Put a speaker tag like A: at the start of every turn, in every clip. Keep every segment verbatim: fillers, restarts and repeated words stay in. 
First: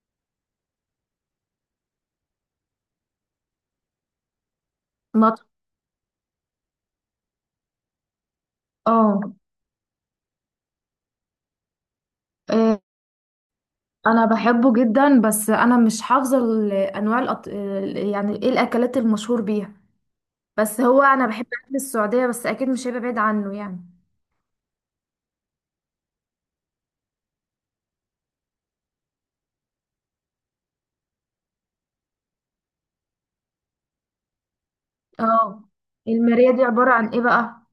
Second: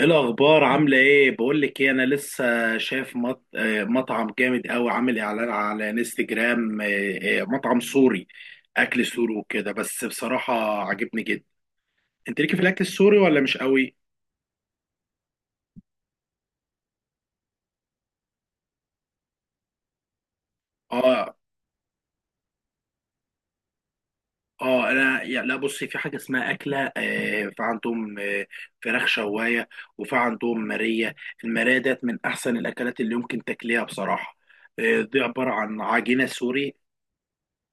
A: ايه الاخبار؟ عامله ايه؟ بقول لك ايه، انا لسه شايف مط... آه، مطعم جامد قوي، عامل
B: نط
A: اعلان على انستجرام. آه، آه، مطعم سوري، اكل
B: اه
A: سوري وكده. بس بصراحه عجبني جدا. انت ليكي في
B: آه،
A: الاكل السوري ولا مش قوي؟
B: انا بحبه جدا، بس انا مش حافظه ال- انواع الأط... ال- يعني ايه الاكلات المشهور بيها. بس هو انا
A: اه.
B: بحب اكل السعوديه، بس اكيد مش هيبقى بعيد عنه يعني.
A: اه انا يا- لا بصي، في حاجه اسمها اكله آه، في عندهم آه، فراخ شوايه، وفي عندهم ماريه. الماريه ديت من احسن الاكلات اللي يمكن تاكليها بصراحه. آه، دي عباره
B: اه.
A: عن عجينه
B: الماريه دي
A: سوري،
B: عباره عن ايه بقى؟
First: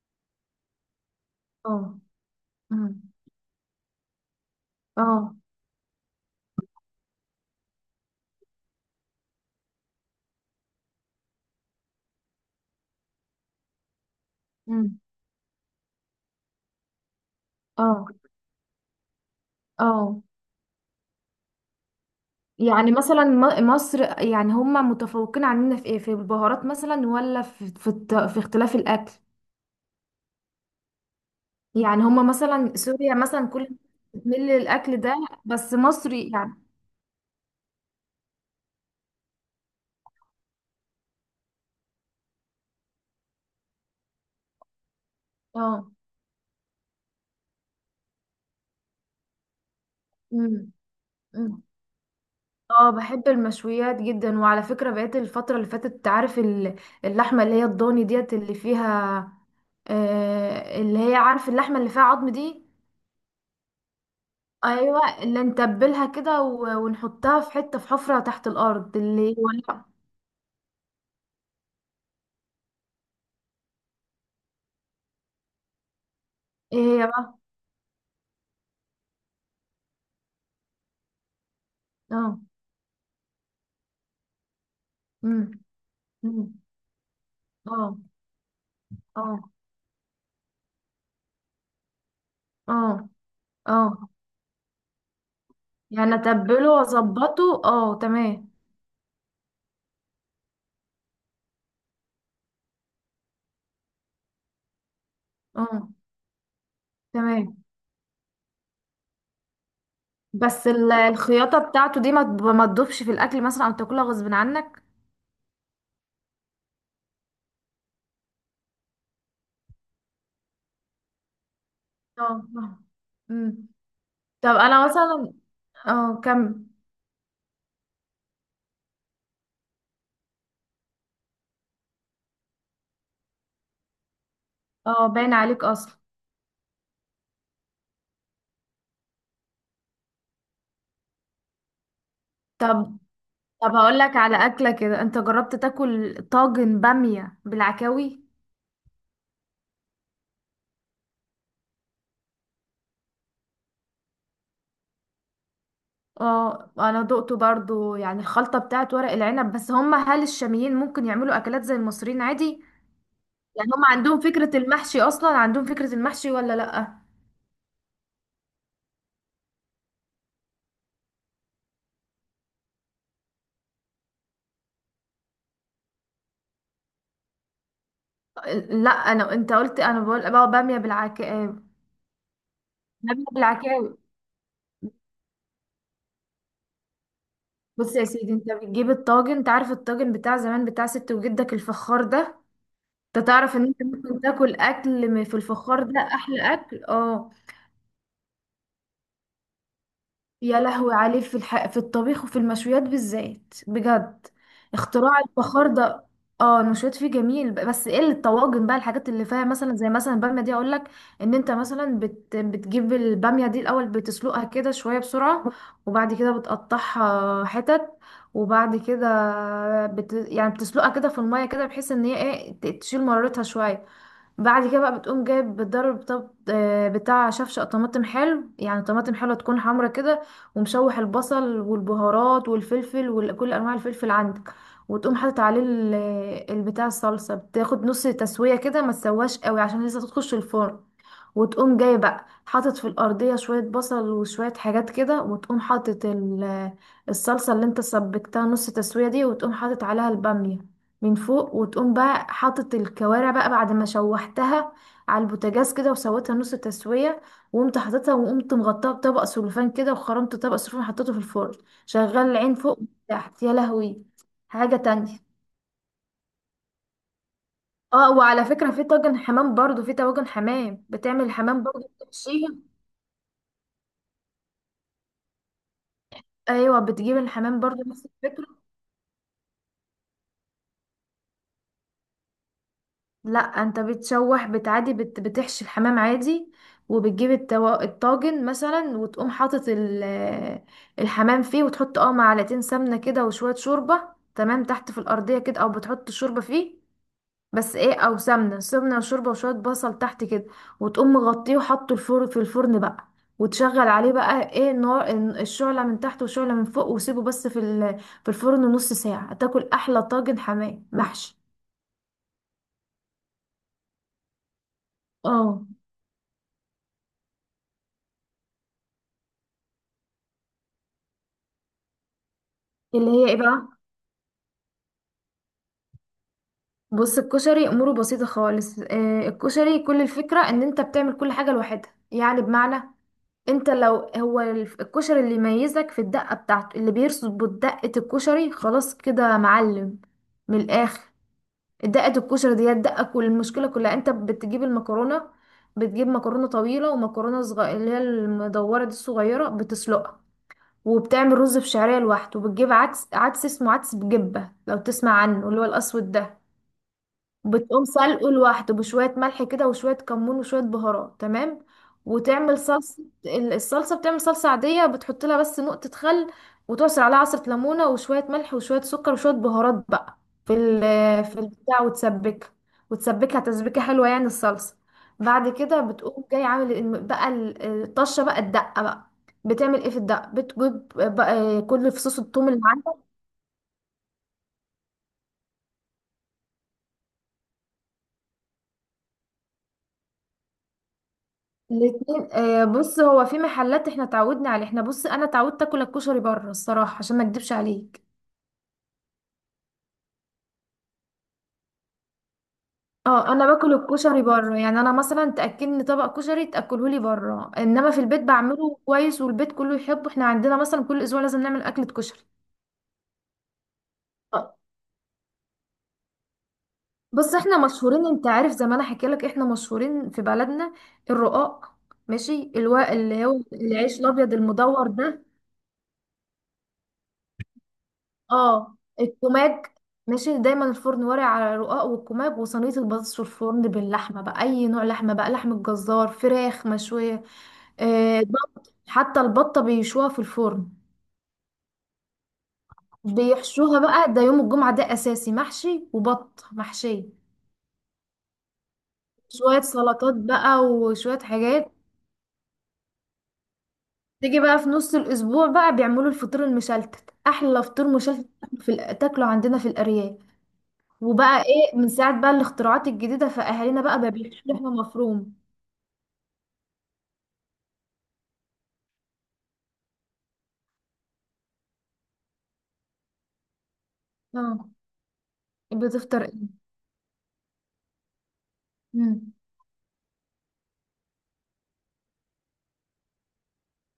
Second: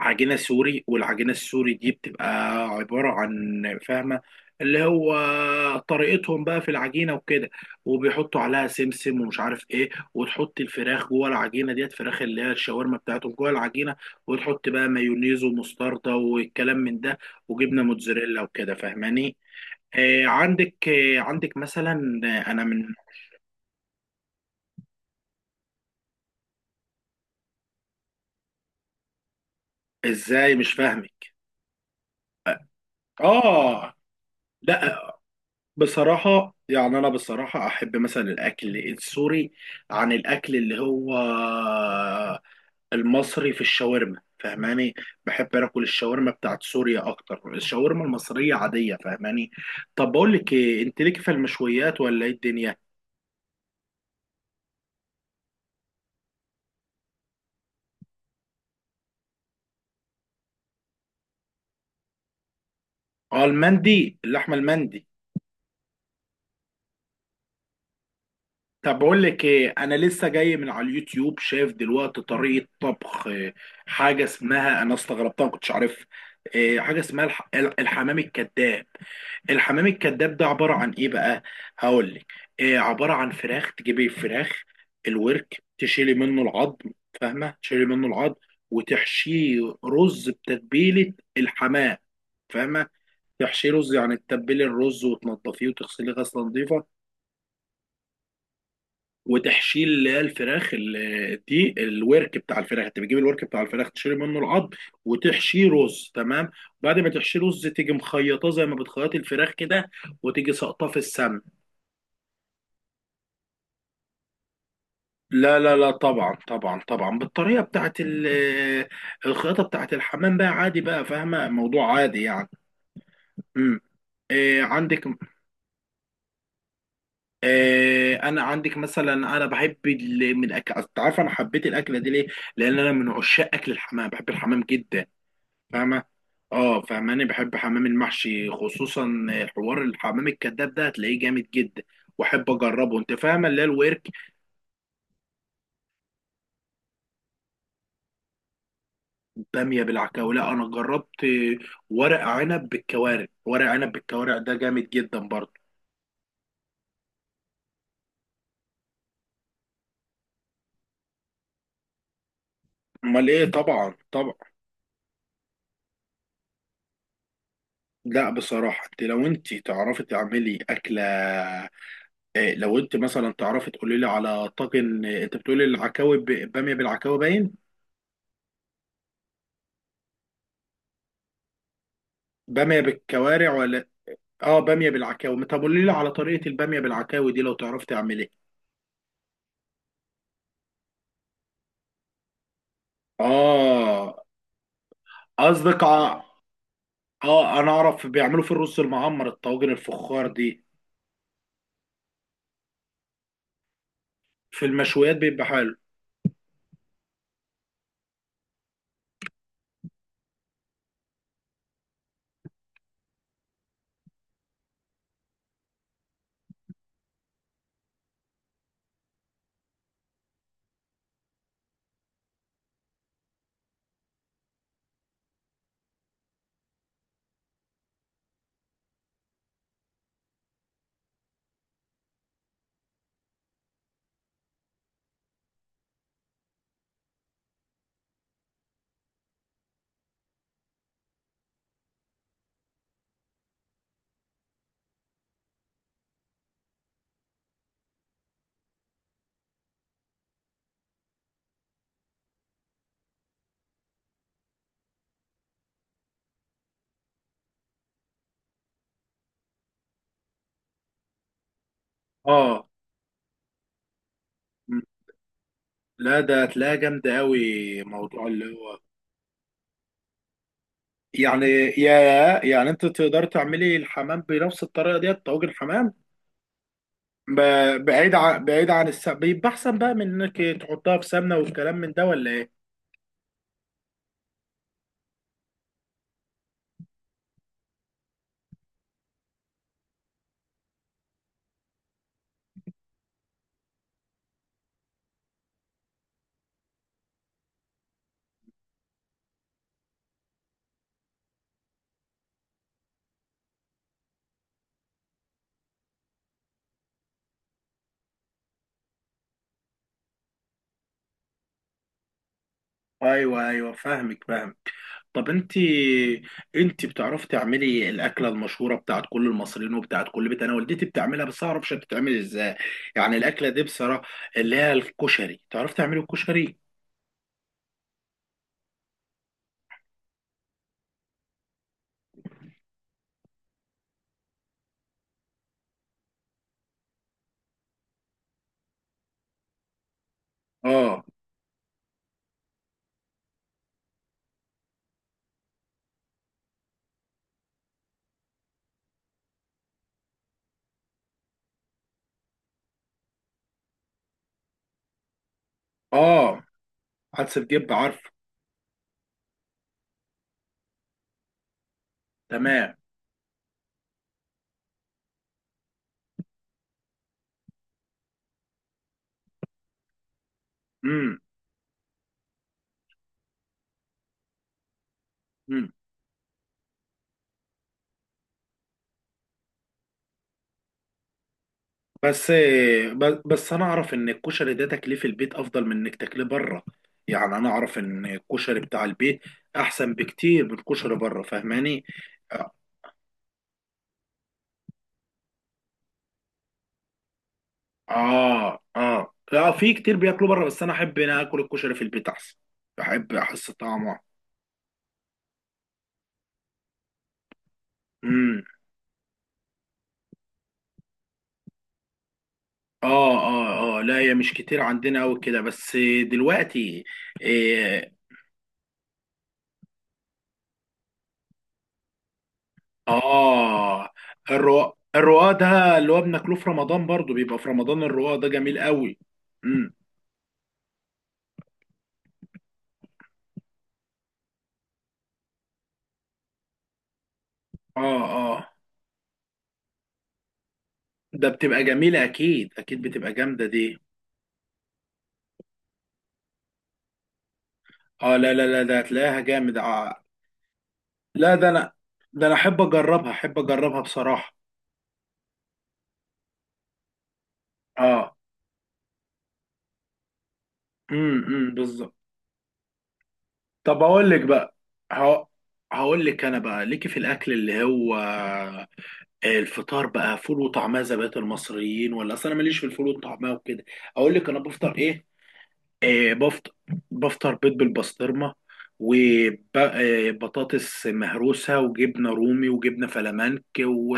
A: عجينة سوري. والعجينة السوري دي
B: اه.
A: بتبقى
B: أمم.
A: عبارة عن، فاهمة، اللي هو
B: اه.
A: طريقتهم بقى في العجينة وكده، وبيحطوا عليها سمسم ومش عارف ايه، وتحط الفراخ جوه العجينة ديت، فراخ اللي هي الشاورما بتاعتهم جوه العجينة، وتحط بقى
B: أمم.
A: مايونيز ومستردة والكلام من ده، وجبنة
B: اه.
A: موتزاريلا وكده، فاهماني؟
B: اه.
A: آه عندك، آه عندك مثلا، آه، انا من،
B: يعني مثلا م- مصر، يعني هم متفوقين عننا في ايه، في البهارات مثلا، ولا في في, الت... في اختلاف الاكل؟
A: ازاي؟ مش فاهمك.
B: يعني هم مثلا سوريا مثلا كل
A: اه،
B: بتميل للاكل
A: لا
B: ده. بس مصر
A: بصراحة
B: يعني.
A: يعني، أنا بصراحة أحب مثلا الأكل السوري عن الأكل اللي هو المصري في الشاورما، فاهماني؟ بحب أكل
B: اه.
A: الشاورما بتاعت سوريا أكتر. الشاورما المصرية عادية، فاهماني؟ طب بقول لك
B: امم.
A: إيه، أنت ليك في
B: أمم.
A: المشويات ولا إيه الدنيا؟
B: اه بحب المشويات جدا، وعلى فكرة بقيت الفترة اللي فاتت عارف ال- اللحمة اللي هي الضاني ديت اللي فيها، آه اللي هي عارف اللحمة اللي فيها عظم دي.
A: أه المندي، اللحمة المندي.
B: ايوه اللي نتبلها كده و- ونحطها في حتة، في حفرة تحت الارض
A: طب بقول
B: اللي
A: لك ايه،
B: هو.
A: انا لسه جاي من على اليوتيوب، شايف دلوقتي طريقه طبخ آه، حاجه اسمها، انا استغربتها ما كنتش عارفها، آه،
B: ايه
A: حاجه
B: هي
A: اسمها
B: بقى؟
A: الح- الحمام الكذاب. الحمام الكذاب ده عباره عن ايه بقى؟ هقول لك
B: اه.
A: إيه. عباره عن فراخ. تجيبي الفراخ،
B: امم.
A: الورك، تشيلي منه
B: أمم.
A: العظم. فاهمه؟ تشيلي
B: اه.
A: منه العظم
B: اه.
A: وتحشيه رز، بتتبيله الحمام، فاهمه؟
B: اه.
A: تحشيه
B: اه.
A: رز، يعني تتبلي الرز وتنضفيه وتغسليه
B: يعني
A: غسله
B: اتبله
A: نظيفه،
B: واظبطه، اه تمام.
A: وتحشيل اللي هي الفراخ ال- دي، الورك بتاع الفراخ. انت بتجيب الورك بتاع الفراخ، تشيل منه العظم وتحشيه
B: اه
A: رز، تمام؟ بعد ما تحشيه
B: تمام.
A: رز، تيجي مخيطاه زي ما بتخيط الفراخ كده، وتيجي
B: بس
A: ساقطاه
B: ال-
A: في السمن.
B: الخياطة بتاعته دي ما تب- ما تدوبش في الأكل مثلا، أو تاكلها غصب عنك؟
A: لا لا لا، طبعا طبعا طبعا، بالطريقه بتاعت ال- الخياطه بتاعت الحمام بقى، عادي بقى، فاهمه؟ موضوع عادي
B: اه
A: يعني.
B: فاهمة. مم.
A: امم،
B: طب
A: إيه
B: أنا
A: عندك؟
B: مثلا اه كم.
A: إيه انا عندك مثلا، انا بحب ال- من الاكل، أصل أنت عارف انا حبيت الاكله دي ليه؟ لان انا من عشاق اكل الحمام، بحب الحمام جدا،
B: اه باين عليك أصلا.
A: فاهمة؟ اه، فاهماني؟ بحب حمام المحشي خصوصا. حوار الحمام الكذاب ده هتلاقيه جامد جدا، واحب
B: طب.
A: اجربه. انت فاهمة؟ اللي هي
B: طب هقول
A: الورك.
B: لك على أكلة كده، أنت جربت تاكل طاجن بامية بالعكاوي؟
A: بامية بالعكاوي؟ لا انا جربت ورق عنب بالكوارع. ورق عنب بالكوارع ده جامد جدا برضه.
B: اه أنا دقته برضو يعني الخلطة بتاعت ورق العنب، بس هم، هل الشاميين ممكن يعملوا أكلات زي المصريين عادي؟
A: امال ايه،
B: يعني هم
A: طبعا
B: عندهم
A: طبعا.
B: فكرة المحشي، أصلا عندهم فكرة المحشي ولا لأ؟
A: لا بصراحة انت لو انت تعرفي تعملي اكلة إيه، لو انت مثلا تعرفي تقولي لي على طاجن إيه، انت بتقولي العكاوي ب- بامية بالعكاوي، باين.
B: لا انا. انت قلت، انا بقول بقى باميه بالعك.
A: بامية
B: نبت
A: بالكوارع ولا؟
B: العكاوي.
A: اه، باميه بالعكاوي. طب قولي لي على طريقه الباميه بالعكاوي دي لو تعرف
B: بص يا
A: تعمليها.
B: سيدي، انت بتجيب الطاجن، انت عارف الطاجن بتاع زمان بتاع ست وجدك الفخار ده. انت تعرف ان انت ممكن
A: اه
B: تاكل اكل م- في الفخار
A: قصدك
B: ده
A: ع-
B: احلى اكل. اه.
A: اه انا اعرف بيعملوا في الرز المعمر الطواجن الفخار
B: يا
A: دي.
B: لهوي عليه في الح... في الطبيخ وفي المشويات بالذات بجد.
A: في المشويات
B: اختراع
A: بيبقى
B: الفخار
A: حلو.
B: ده. اه المشويات فيه جميل، ب- بس ايه اللي الطواجن بقى، الحاجات اللي فيها مثلا زي مثلا الباميه دي اقول لك. ان انت مثلا بت... بتجيب الباميه دي الاول، بتسلقها كده شويه بسرعه. وبعد كده بتقطعها حتت. وبعد كده بت... يعني بتسلقها كده في الميه كده، بحيث ان هي ايه ت- تشيل مرارتها شويه. بعد كده بقى بتقوم جايب بتضرب طب آه، بتاع شفشق طماطم حلو، يعني طماطم حلوه تكون حمرا كده. ومشوح البصل والبهارات والفلفل وكل انواع الفلفل عندك. وتقوم حاطط عليه ال- البتاع الصلصه، بتاخد نص تسويه كده، ما تسواش قوي عشان لسه تخش الفرن. وتقوم جاي بقى حاطط في الارضيه شويه بصل وشويه حاجات كده، وتقوم حاطط ال- الصلصه اللي انت سبكتها نص تسويه دي، وتقوم حاطط عليها الباميه من فوق. وتقوم بقى حاطط الكوارع بقى بعد ما شوحتها على البوتاجاز كده وسويتها نص تسوية. وقمت حاططها وقمت مغطاها بطبق سلوفان كده، وخرمت طبق سلوفان، حطيته في الفرن شغال العين
A: اه.
B: فوق وتحت يا لهوي. حاجة
A: م.
B: تانية.
A: لا، ده هتلاقيها جامده قوي،
B: اه
A: موضوع
B: وعلى
A: اللي
B: فكرة
A: هو،
B: في طاجن حمام برضو، في طواجن حمام بتعمل
A: يعني
B: الحمام برضو
A: يا
B: بتحشيها.
A: يعني انت تقدر تعملي الحمام بنفس الطريقه دي، طواجن حمام.
B: ايوه بتجيب الحمام برضو
A: ب-
B: نفس
A: بعيد عن،
B: الفكرة.
A: بعيد عن السمنه بيبقى احسن بقى من انك تحطها في سمنه والكلام من ده، ولا ايه؟
B: لا انت بتشوح، بتعادي، بت... بتحشي الحمام عادي. وبتجيب التو... الطاجن مثلا، وتقوم حاطط ال... الحمام فيه، وتحط اه معلقتين سمنة كده وشوية شوربة. تمام. تحت في الأرضية كده او بتحط الشوربة فيه. بس ايه، او سمنة، سمنة وشوربة وشوية بصل تحت كده. وتقوم مغطيه وحطه الفرن في الفرن بقى. وتشغل عليه بقى ايه النار، الشعلة من تحت والشعلة من فوق، وسيبه بس في ال... في الفرن نص ساعة، تاكل احلى طاجن حمام محشي.
A: ايوه ايوه، فاهمك فاهمك طب انت،
B: اه.
A: انت بتعرفي تعملي الاكله المشهوره بتاعت كل المصريين وبتاعت كل بيت؟ انا والدتي بتعملها بس اعرفش بتتعمل ازاي،
B: اللي
A: يعني
B: هي ايه
A: الاكله دي
B: بقى؟
A: بصراحه، اللي هي الكشري. تعرفي تعملي الكشري؟
B: بص الكشري اموره بسيطه خالص، آه، الكشري كل الفكره ان انت بتعمل كل حاجه لوحدها، يعني بمعنى. انت لو هو الف- الكشري اللي يميزك في الدقه بتاعته، اللي بيرسبوا دقه الكشري خلاص كده معلم من الاخر.
A: اه،
B: دقه الكشري دي هي الدقه، كل المشكله كلها، انت بتجيب المكرونه. بتجيب مكرونه طويله ومكرونه صغيره اللي هي المدوره دي الصغيره بتسلقها. وبتعمل رز بشعريه لوحده، وبتجيب عدس. عدس اسمه عدس، بجبه لو تسمع عنه اللي هو الاسود ده.
A: اه، حدس بجيب،
B: بتقوم
A: عارفه.
B: سلقه لوحده بشوية ملح كده وشوية كمون وشوية بهارات تمام. وتعمل
A: تمام.
B: صلصة ال- الصلصة، بتعمل صلصة عادية بتحط لها بس نقطة خل. وتعصر عليها عصرة ليمونة وشوية ملح وشوية سكر وشوية بهارات بقى في ال
A: امم،
B: في البتاع، وتسبكها. وتسبكها تسبيكة حلوة يعني الصلصة. بعد
A: امم.
B: كده بتقوم جاي عامل الم- بقى ال- الطشة بقى الدقة بقى. بتعمل ايه في الدقة، بتجيب بقى كل فصوص
A: بس
B: الثوم اللي معاك.
A: ب- بس انا اعرف ان الكشري ده تاكليه في البيت افضل من انك تاكليه بره، يعني انا اعرف ان الكشري بتاع البيت احسن بكتير من الكشري بره، فاهماني؟
B: الاتنين آه، بص هو في محلات احنا اتعودنا عليه، احنا بص انا اتعودت اكل الكشري بره الصراحه عشان ما اكدبش عليك.
A: اه اه، لا في كتير بياكلوا بره، بس انا احب انا اكل الكشري في البيت احسن، بحب
B: اه انا
A: احس
B: باكل
A: طعمه.
B: الكشري بره، يعني انا مثلا تاكلني طبق كشري تاكله لي بره، انما في البيت
A: امم.
B: بعمله كويس والبيت كله يحبه، احنا عندنا مثلا كل اسبوع لازم نعمل اكله كشري.
A: اه اه اه، لا هي مش
B: آه،
A: كتير عندنا قوي كده بس دلوقتي.
B: بص احنا
A: إيه.
B: مشهورين، انت عارف زي ما انا حكي لك، احنا مشهورين في بلدنا الرقاق. ماشي الوا اللي هو
A: اه،
B: العيش الابيض
A: الرواق.
B: المدور ده.
A: الرواق ده اللي هو بناكله في رمضان برضو، بيبقى في رمضان الرواق ده جميل
B: اه
A: قوي.
B: الكوماج.
A: امم.
B: ماشي دايما الفرن ورق على رقاق والكوماج وصينيه البطاطس في الفرن باللحمه بقى، اي نوع لحمه بقى، لحمه جزار، فراخ مشويه.
A: اه،
B: آه
A: اه.
B: بط، حتى البطه بيشوها في الفرن.
A: ده بتبقى جميلة اكيد، اكيد بتبقى جامدة دي.
B: بيحشوها بقى، ده يوم الجمعه ده اساسي محشي وبط محشيه.
A: اه لا لا لا، ده هتلاقيها جامد.
B: شويه
A: آه.
B: سلطات بقى وشويه
A: لا ده انا،
B: حاجات.
A: ده انا احب اجربها، احب اجربها بصراحة.
B: تيجي بقى في نص الاسبوع بقى بيعملوا الفطير المشلتت، احلى فطير
A: اه.
B: مشلتت في الأ- تاكله عندنا في الارياف.
A: امم
B: وبقى
A: امم،
B: ايه من
A: بالظبط.
B: ساعة بقى الاختراعات الجديدة، فأهالينا
A: طب
B: بقى
A: اقول
B: بقى
A: لك
B: بيحشوا
A: بقى،
B: لحمة
A: هق-
B: مفروم.
A: هقول لك انا بقى. ليكي في الاكل اللي هو الفطار بقى فول وطعميه زي بقيه المصريين، ولا؟ اصل انا ماليش في الفول والطعميه وكده. اقول لك انا
B: اه.
A: بفطر ايه؟ إيه؟
B: بتفطر ايه؟
A: بفطر، بفطر بيض بالبسطرمه
B: امم.
A: وبطاطس مهروسه وجبنه رومي وجبنه فلامنك و...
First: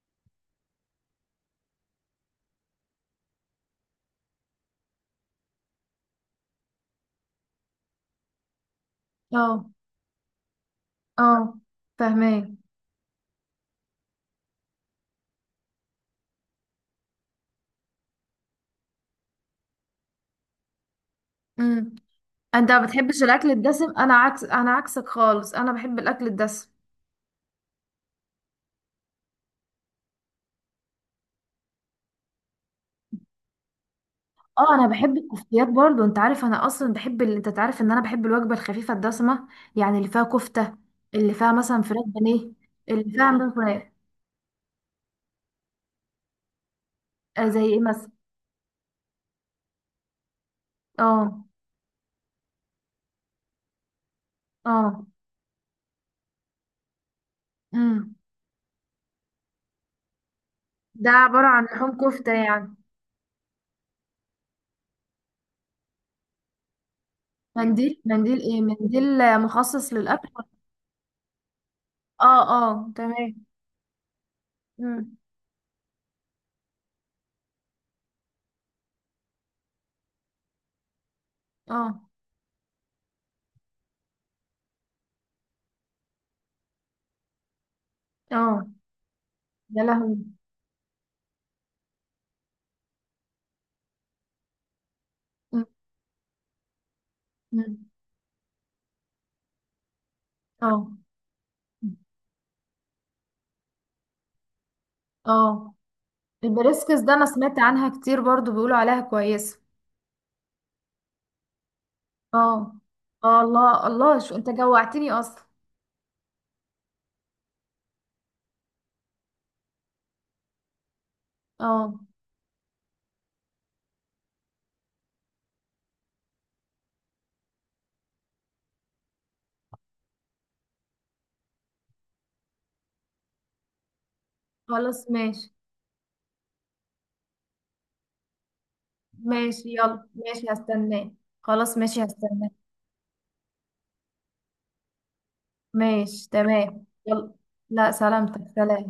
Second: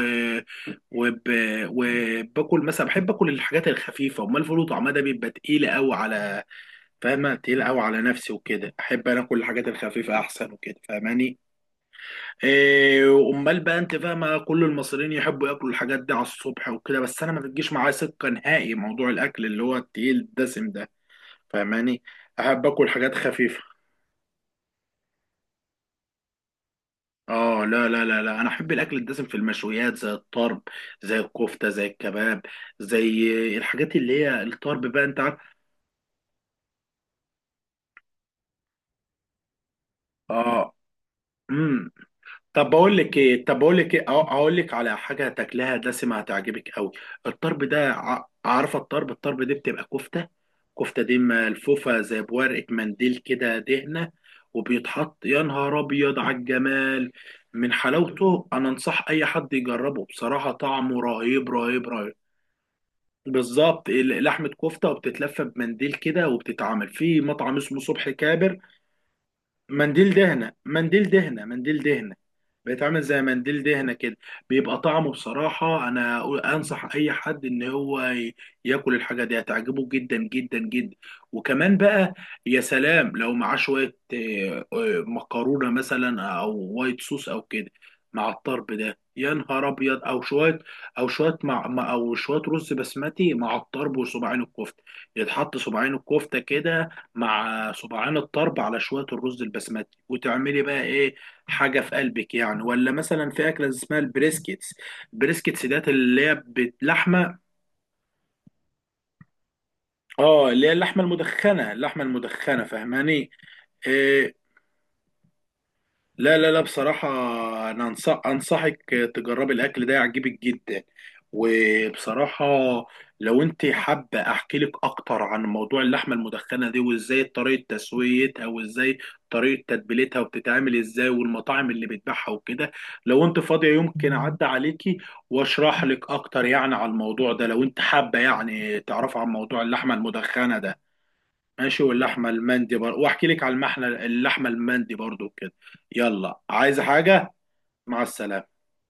A: وب... وباكل مثلا، بحب اكل الحاجات الخفيفه. امال الفول وطعميه ده بيبقى تقيله قوي على، فاهمة؟ تقيل قوي على نفسي وكده. احب انا كل الحاجات
B: اه.
A: الخفيفة احسن وكده، فاهماني؟
B: اه فاهماه.
A: إيه امال بقى، انت فاهمة كل المصريين يحبوا ياكلوا الحاجات دي على الصبح وكده، بس انا ما بتجيش معايا سكة نهائي موضوع الاكل اللي هو التقيل الدسم ده،
B: امم.
A: فاهماني؟ احب
B: انت ما
A: اكل حاجات
B: بتحبش الاكل
A: خفيفة.
B: الدسم، انا عكس، انا عكسك خالص، انا بحب الاكل الدسم.
A: اه لا لا لا لا، انا احب الاكل الدسم في المشويات زي الطرب، زي الكفتة، زي الكباب، زي الحاجات اللي هي
B: اه
A: الطرب
B: انا
A: بقى،
B: بحب
A: انت عارف.
B: الكفتيات برضو، انت عارف انا اصلا بحب ال... انت تعرف ان انا بحب الوجبه الخفيفه الدسمه. يعني اللي فيها
A: اه.
B: كفته. اللي فيها مثلا فراخ بانيه.
A: طب بقول
B: اللي
A: لك
B: فيها
A: ايه،
B: مثلا
A: طب بقول
B: فراخ.
A: لك ايه، أه- اقول لك على حاجه تاكلها دسمه هتعجبك قوي.
B: آه زي
A: الطرب
B: ايه
A: ده،
B: مثلا؟
A: ع- عارفه الطرب؟ الطرب دي بتبقى كفته، كفته دي
B: اه.
A: ملفوفه زي بورقه منديل كده دهنه،
B: اه.
A: وبيتحط يا نهار ابيض على الجمال من
B: امم.
A: حلاوته. انا انصح اي حد يجربه بصراحه، طعمه
B: ده عباره
A: رهيب
B: عن
A: رهيب
B: لحوم
A: رهيب.
B: كفته يعني؟
A: بالظبط ال- لحمه كفته، وبتتلف بمنديل كده، وبتتعمل في مطعم اسمه
B: منديل.
A: صبح
B: منديل
A: كابر.
B: ايه؟ منديل آه، مخصص
A: منديل
B: للاكل؟
A: دهنه، منديل دهنه، منديل دهنه.
B: اه.
A: بقيت
B: اه
A: عامل زي
B: تمام.
A: منديل دهنة كده. بيبقى طعمه بصراحة، أنا أقول- أنصح أي حد إن هو ي- ياكل الحاجة دي، هتعجبه جدا جدا جدا. وكمان
B: اه.
A: بقى يا سلام لو معاه شوية آه، آه، مكرونة مثلا أو وايت صوص أو كده مع الطرب
B: اه
A: ده، يا نهار
B: يا
A: أبيض.
B: لهوي.
A: أو شوية، أو شوية مع مع- أو شوية رز بسمتي مع الطرب وصباعين الكفتة، يتحط
B: م-
A: صباعين الكفتة كده مع
B: م.
A: صباعين الطرب على شوية الرز البسمتي، وتعملي بقى
B: اه.
A: إيه حاجة في قلبك يعني. ولا مثلا في أكلة اسمها البريسكيتس. البريسكيتس
B: اه.
A: ديت اللي هي بت-
B: البريسكس ده انا
A: لحمة،
B: سمعت عنها كتير برضو بيقولوا عليها كويسة.
A: اه، اللي هي اللحمة المدخنة، اللحمة المدخنة،
B: اه.
A: فاهماني؟
B: اه الله الله،
A: آه،
B: شو انت جوعتني اصلا.
A: لا لا لا بصراحة، أنا أنصح، أنصحك تجربي الأكل ده، يعجبك جدا.
B: اه
A: وبصراحة لو أنت حابة أحكي لك أكتر عن موضوع اللحمة المدخنة دي، وإزاي طريقة تسويتها، وإزاي طريقة تتبيلتها، وبتتعمل إزاي، والمطاعم اللي بتبيعها وكده، لو أنت فاضية يمكن أعدي عليكي
B: خلاص ماشي.
A: وأشرح لك أكتر يعني على الموضوع ده، لو أنت حابة يعني تعرف عن موضوع
B: ماشي
A: اللحمة
B: يلا، ماشي
A: المدخنة ده.
B: هستناه. خلاص
A: ماشي،
B: ماشي
A: واللحمه
B: هستناه.
A: المندي برضه، واحكي لك على المحنه، اللحمه المندي برضه كده.
B: ماشي
A: يلا، عايزه
B: تمام
A: حاجه؟
B: يلا. لا
A: مع
B: سلامتك،
A: السلامه.
B: سلام.